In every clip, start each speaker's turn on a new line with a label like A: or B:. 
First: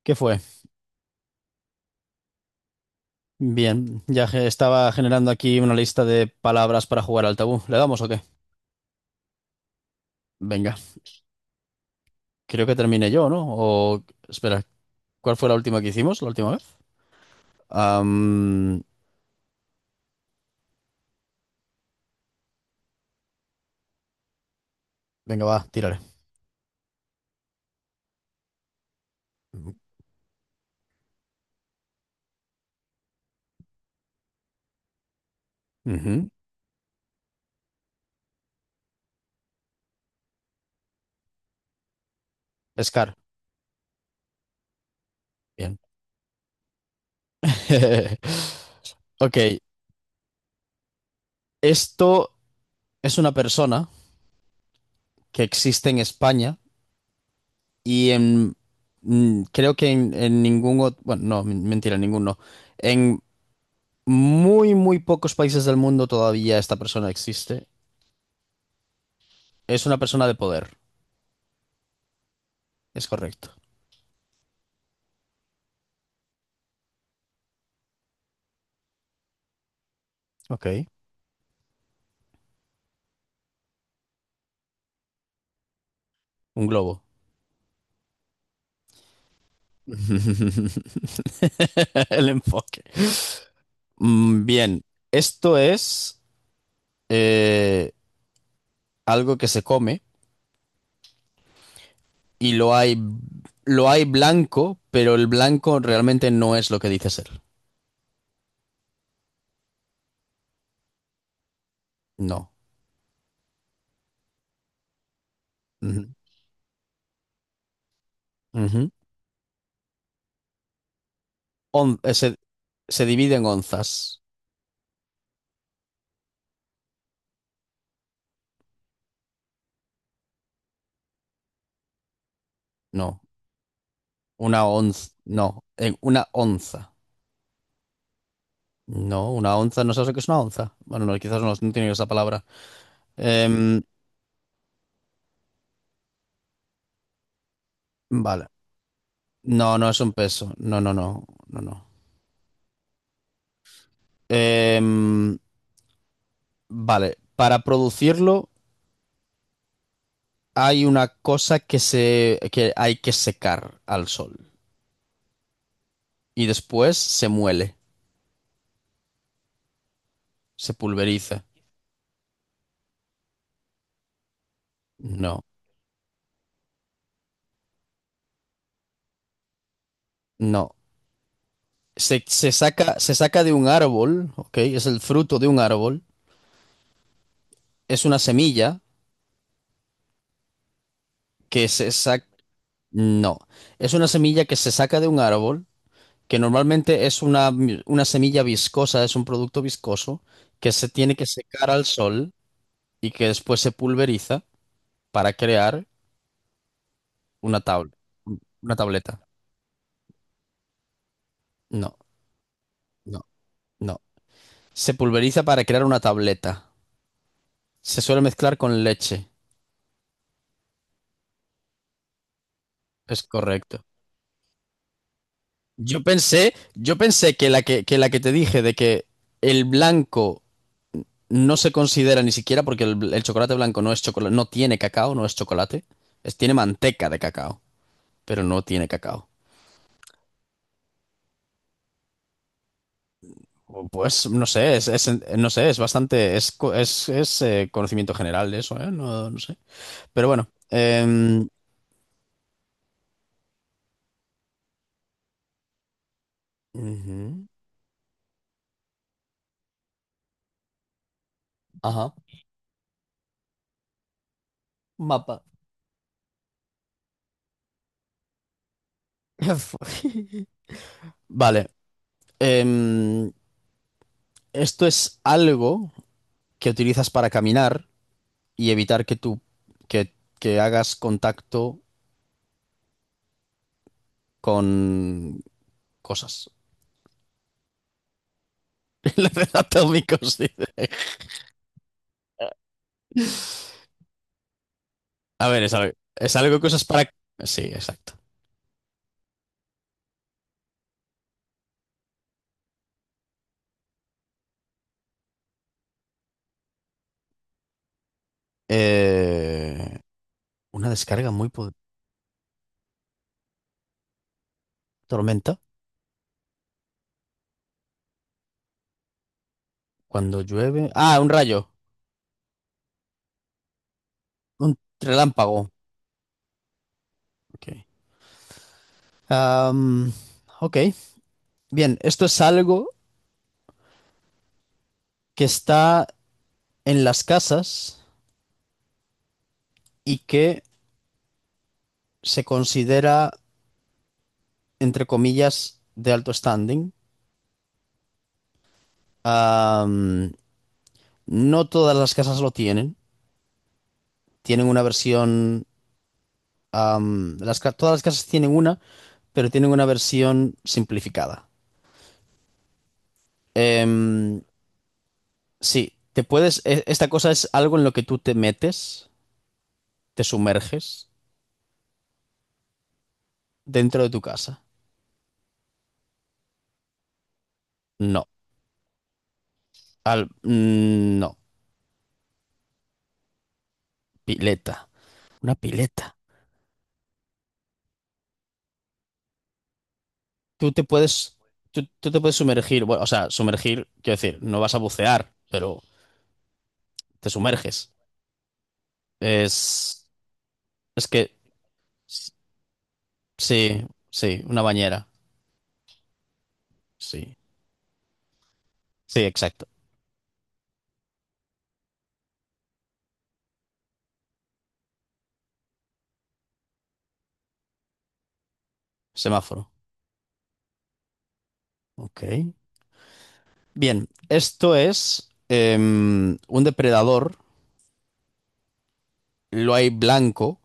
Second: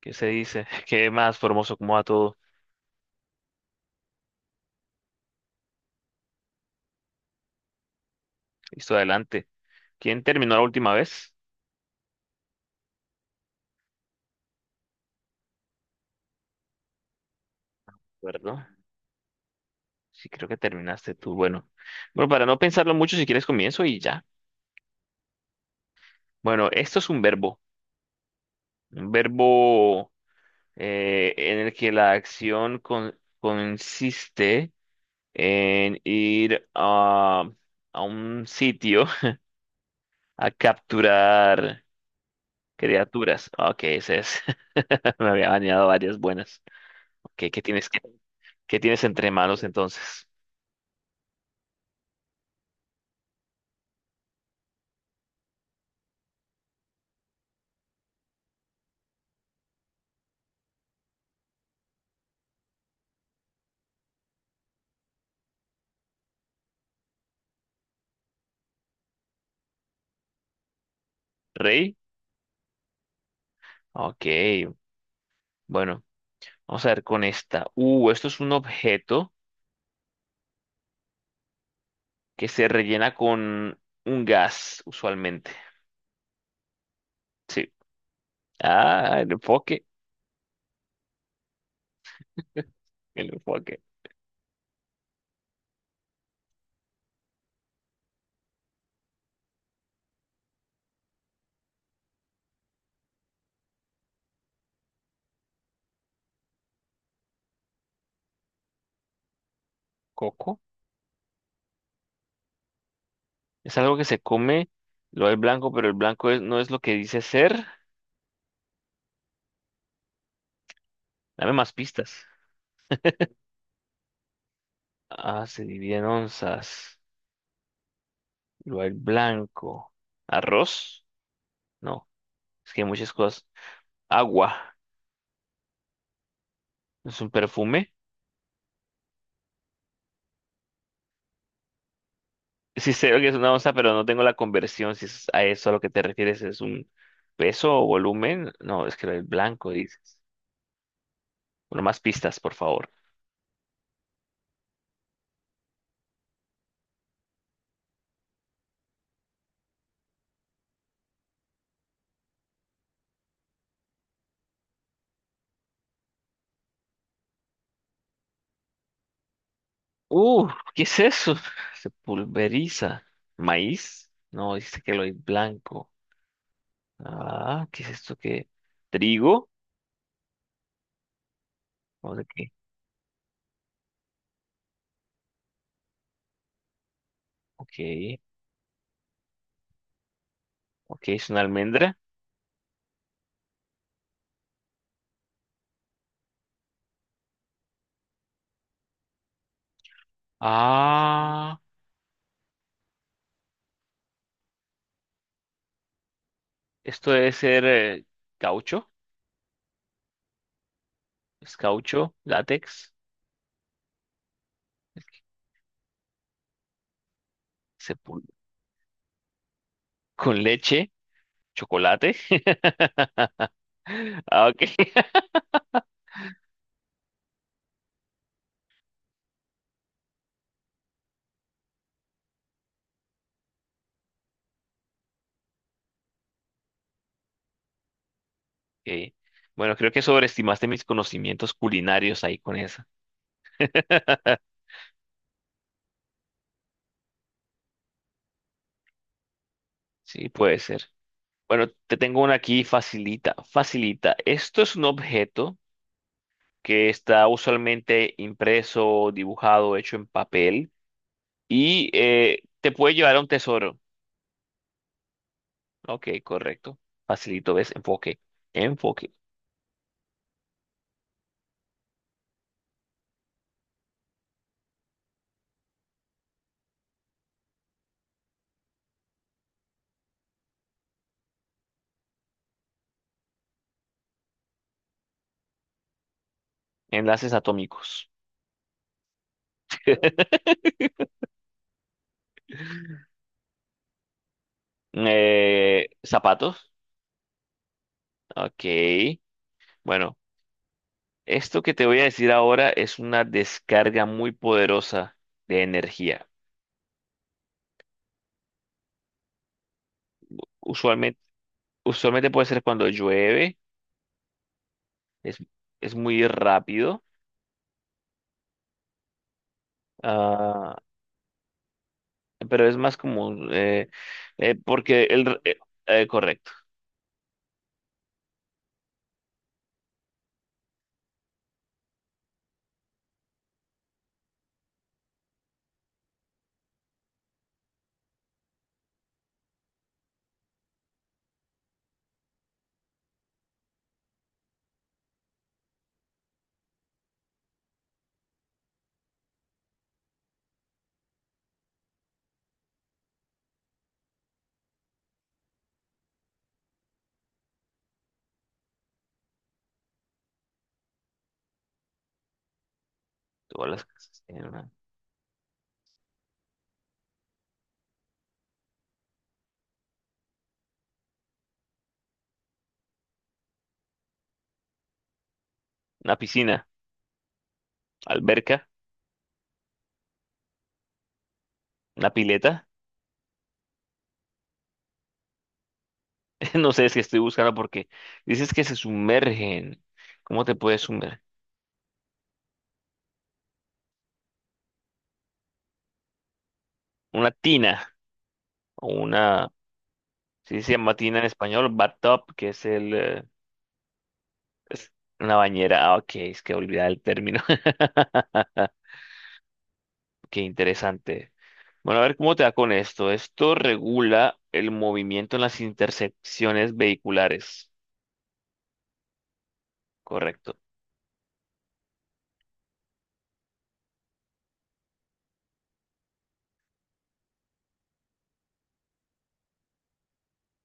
A: ¿Qué
B: ¿Qué
A: se
B: fue?
A: dice? ¿Qué más, Formoso? ¿Cómo va todo?
B: Bien, estaba generando aquí una lista de palabras para jugar al tabú. ¿Le damos o qué?
A: Listo, adelante. ¿Quién terminó la
B: Venga,
A: última vez?
B: creo que terminé yo, ¿no? O espera, ¿cuál fue la última que hicimos? ¿La última vez?
A: ¿Acuerdo?
B: Am,
A: Sí, creo que terminaste tú. Bueno, bueno, para no pensarlo mucho, si quieres comienzo y ya.
B: Venga, va, tírale.
A: Bueno, esto es un verbo. Un verbo en el que la acción consiste en
B: Ujú.
A: ir a un sitio a capturar
B: Scar,
A: criaturas. Ok, ese es. Me había
B: bien.
A: bañado varias buenas. Ok, ¿qué tienes, qué qué tienes entre
B: Ok,
A: manos entonces?
B: esto es una persona que existe en España y en... Creo que en ningún otro. Bueno, no, mentira, en ningún no. Muy, muy pocos países del mundo todavía esta persona existe. Es una persona de poder,
A: Rey.
B: es correcto.
A: Ok, bueno, vamos a ver con esta. Esto es un objeto
B: Ok.
A: que se rellena con un gas, usualmente.
B: Un globo.
A: Sí. Ah, el enfoque.
B: El enfoque.
A: El enfoque.
B: Bien, esto es eh, algo que se come y lo hay blanco, pero el blanco realmente no es lo que dice ser.
A: Coco.
B: No.
A: Es algo que se come, lo del blanco, pero el
B: Ujú.
A: blanco no es lo que dice ser.
B: Ujú.
A: Dame más
B: On- eh,
A: pistas.
B: se, se divide en onzas.
A: Ah, se divide en onzas. Lo del blanco. ¿Arroz? No, es que hay muchas
B: No.
A: cosas. Agua.
B: Una onza. No. En una onza.
A: ¿Es un perfume?
B: No, una onza, no sé lo que es una onza. Bueno, no, quizás no, no tiene esa palabra.
A: Sí sé lo que es una onza,
B: Em,
A: pero no tengo la conversión. Si es a eso a lo que te refieres, ¿es un peso o
B: vale.
A: volumen? No, es que el blanco
B: No, no es un
A: dices.
B: peso. No, no, no, no,
A: Bueno,
B: no.
A: más pistas, por favor.
B: Em, vale. Para producirlo hay una cosa que hay que secar al sol. Y después se muele,
A: Uh,
B: se
A: ¿Qué es eso?
B: pulveriza.
A: Se pulveriza. ¿Maíz? No, dice que lo es
B: No,
A: blanco. Ah, ¿qué es esto que? ¿Trigo?
B: no.
A: ¿O de
B: Se,
A: qué?
B: se saca, se saca de un árbol, ¿ok? Es el fruto de un árbol.
A: Ok,
B: Es una semilla
A: ok, es una
B: que se
A: almendra.
B: saca. No. Es una semilla que se saca de un árbol que normalmente es una semilla viscosa, es un producto viscoso que se tiene que
A: Ah,
B: secar al sol y que después se pulveriza para crear
A: esto debe
B: una
A: ser
B: tabla, una
A: caucho.
B: tableta.
A: Es
B: No,
A: caucho, látex,
B: no, no. Se pulveriza para crear una tableta.
A: se
B: Se suele
A: pul-
B: mezclar con leche.
A: con leche. ¿Chocolate?
B: Es correcto.
A: Ah, ok.
B: Yo pensé que la que te dije de que el blanco no se considera ni siquiera porque el chocolate blanco no es chocolate, no tiene cacao, no es chocolate, tiene manteca de cacao. Pero no tiene
A: Ok.
B: cacao.
A: Bueno, creo que sobreestimaste mis conocimientos culinarios ahí con esa.
B: Pues no sé, no sé, es bastante, es, co- es, conocimiento general de eso, ¿eh? No, no sé.
A: Sí,
B: Pero bueno.
A: puede ser. Bueno, te tengo una aquí facilita, facilita. Esto es un objeto que está
B: Ujú.
A: usualmente impreso, dibujado, hecho en papel y
B: Ajá.
A: te puede llevar a un tesoro.
B: Mapa.
A: Ok, correcto. Facilito, ¿ves? Enfoque, enfoque.
B: Vale. em, Esto es algo que utilizas para caminar y evitar que, que hagas contacto con cosas.
A: Enlaces atómicos.
B: Enlaces Atómicos, dice. A ver, es algo, es algo que
A: Zapatos.
B: usas para. Sí, exacto.
A: Ok. Bueno, esto que te voy a decir ahora es una descarga muy poderosa de energía.
B: Eh, una
A: Usualmente,
B: descarga muy po-
A: usualmente puede ser cuando llueve, es,
B: Tormenta.
A: es muy rápido,
B: Cuando
A: ah,
B: llueve. Ah, un rayo.
A: pero es más como,
B: Un
A: porque el...
B: relámpago.
A: correcto,
B: Ok. Am, ok. Bien, esto es algo que está en las casas y que se considera, entre comillas, de alto standing. Am, no todas las casas lo tienen. Tienen una versión. Todas las casas tienen una, pero tienen una versión simplificada.
A: todas las casas
B: Em,
A: tienen
B: Sí, te puedes. Esta cosa es algo en lo que tú te metes, te sumerges dentro de tu casa.
A: una piscina,
B: No.
A: alberca,
B: No.
A: una pileta.
B: Pileta. Una pileta.
A: No sé es que estoy buscando porque dices que se sumergen. ¿Cómo te
B: Tú
A: puedes
B: te
A: sumergir?
B: puedes. Tú te puedes sumergir. Bueno, o sea, sumergir, quiero decir, no vas a bucear, pero te
A: Una tina
B: sumerges.
A: o una...
B: Es.
A: Si se llama
B: Es
A: tina en
B: que.
A: español, bathtub, que es el...
B: Sí, sí, una
A: Es
B: bañera.
A: una bañera. Ah, ok, es que olvidaba el
B: Sí.
A: término.
B: Sí, exacto.
A: Qué interesante. Bueno, a ver cómo te va con esto. Esto regula el movimiento en las intersecciones vehiculares.
B: Semáforo.
A: Correcto.
B: Ok. Bien, esto es un depredador. Lo hay blanco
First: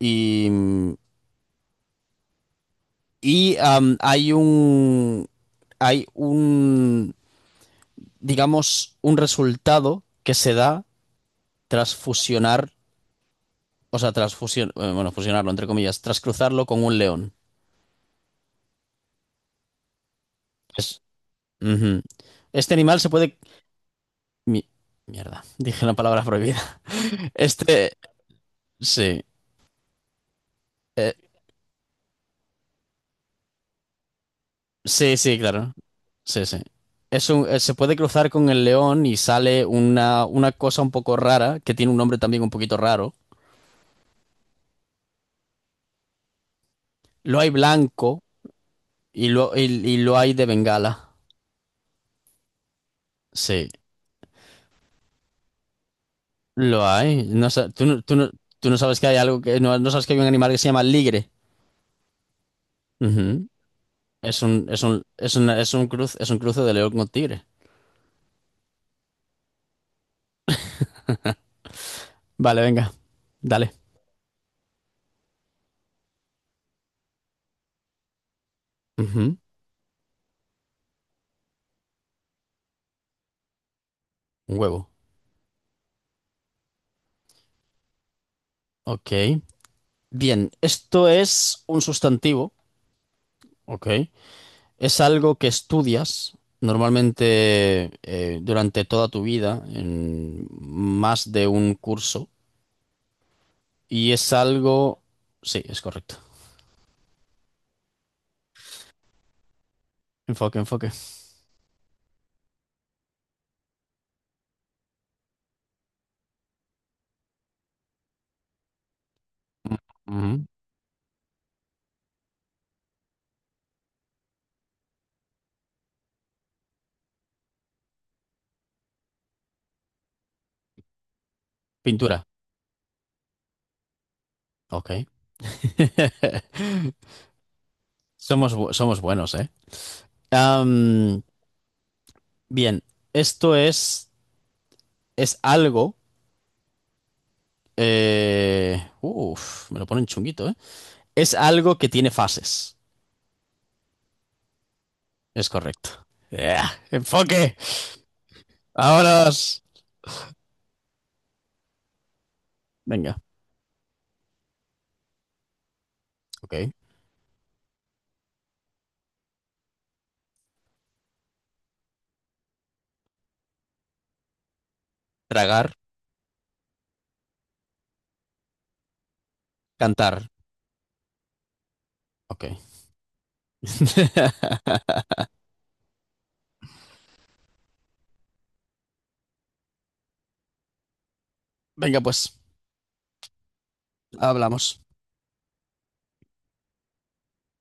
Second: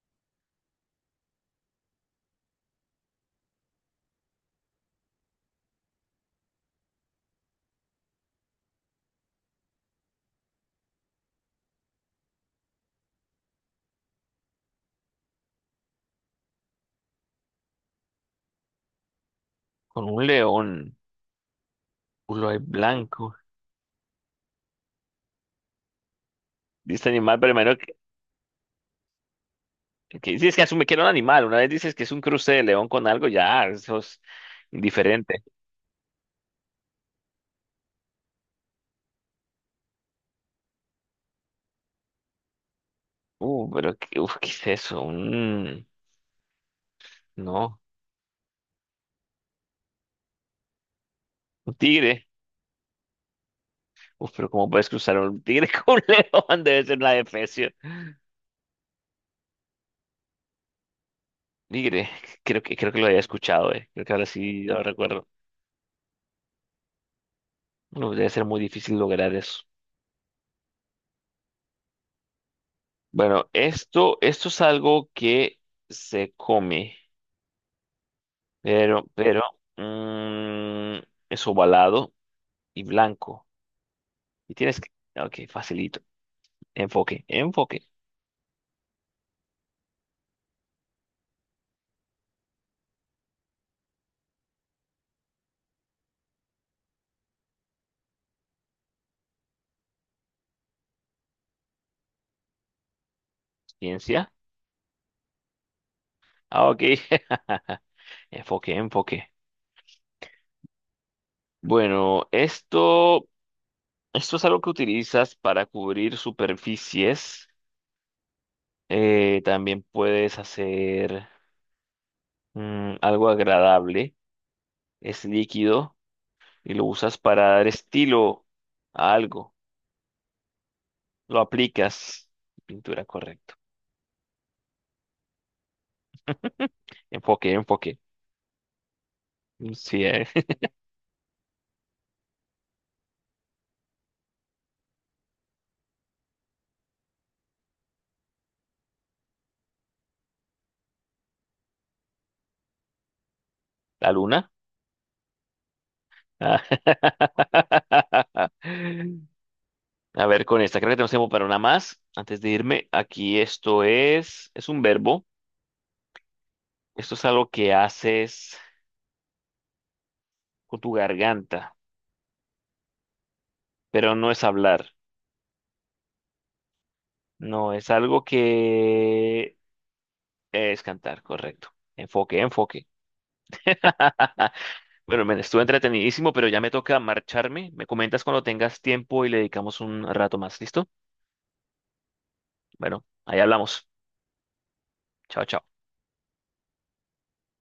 B: Y, y hay un, digamos, un resultado que se da tras fusionar, o sea, tras bueno, fusionarlo, entre comillas, tras cruzarlo con un león.
A: Con un león,
B: Es- Ujú.
A: culo lobo
B: Este animal se
A: blanco.
B: puede. mi- Mierda, dije la palabra prohibida.
A: Dice animal, pero primero
B: Este, sí,
A: que dices que asume que era un
B: eh,
A: animal. Una vez dices que es un cruce de león con algo, ya, eso es
B: sí, sí,
A: indiferente.
B: claro. Sí, sí. Se puede cruzar con el león y sale una cosa un poco rara, que tiene un nombre también un poquito raro.
A: Pero qué, uf, ¿qué es eso? Un,
B: Lo hay
A: no,
B: blanco y lo hay de Bengala.
A: un tigre.
B: Sí,
A: Uf, pero ¿cómo puedes cruzar un tigre con un león? Debe
B: lo
A: ser una
B: hay. No,
A: especie.
B: tú no sabes que hay algo que. No, no sabes que hay un animal que se llama ligre.
A: Nigre, creo que lo había
B: Ujú.
A: escuchado, eh. Creo que ahora sí lo recuerdo.
B: Es un cruce de león con tigre.
A: No, debe ser muy difícil lograr eso.
B: Vale, venga.
A: Bueno,
B: Dale.
A: esto es algo que se come,
B: Ujú.
A: pero mm, es ovalado y blanco. Y
B: Un
A: tienes que...
B: huevo.
A: Ok, facilito. Enfoque, enfoque.
B: Ok. Bien, esto es un sustantivo. Ok. Es algo que estudias normalmente durante toda tu vida en más de un curso. Y
A: Ciencia.
B: es algo. Sí, es correcto.
A: Ah, ok. Enfoque, enfoque.
B: Enfoque, enfoque.
A: Bueno, esto es algo que utilizas para cubrir superficies. También puedes
B: Ujú.
A: hacer... mm, algo agradable, es líquido y lo usas para dar estilo a algo. Lo
B: Pintura.
A: aplicas. Pintura, correcto.
B: Ok.
A: Enfoque, enfoque.
B: Somos buenos, ¿eh?
A: Mm, sí,
B: Am, Bien, esto es algo. Uf, me lo ponen chunguito, ¿eh? Es algo que tiene fases.
A: la luna.
B: Es correcto.
A: Ah.
B: ¡Ea! Enfoque. Vámonos.
A: A ver, con esta, creo que tenemos tiempo para una más. Antes de irme,
B: Venga.
A: aquí es un verbo.
B: Ok.
A: Esto es algo que haces con tu garganta, pero no es hablar.
B: Tragar,
A: No, es algo que
B: cantar.
A: es cantar, correcto. Enfoque,
B: Ok.
A: enfoque. Bueno, men, estuvo entretenidísimo, pero ya me toca marcharme. Me comentas cuando tengas tiempo y le dedicamos un rato más. ¿Listo?
B: Venga, pues,
A: Bueno, ahí hablamos.
B: hablamos.
A: Chao, chao.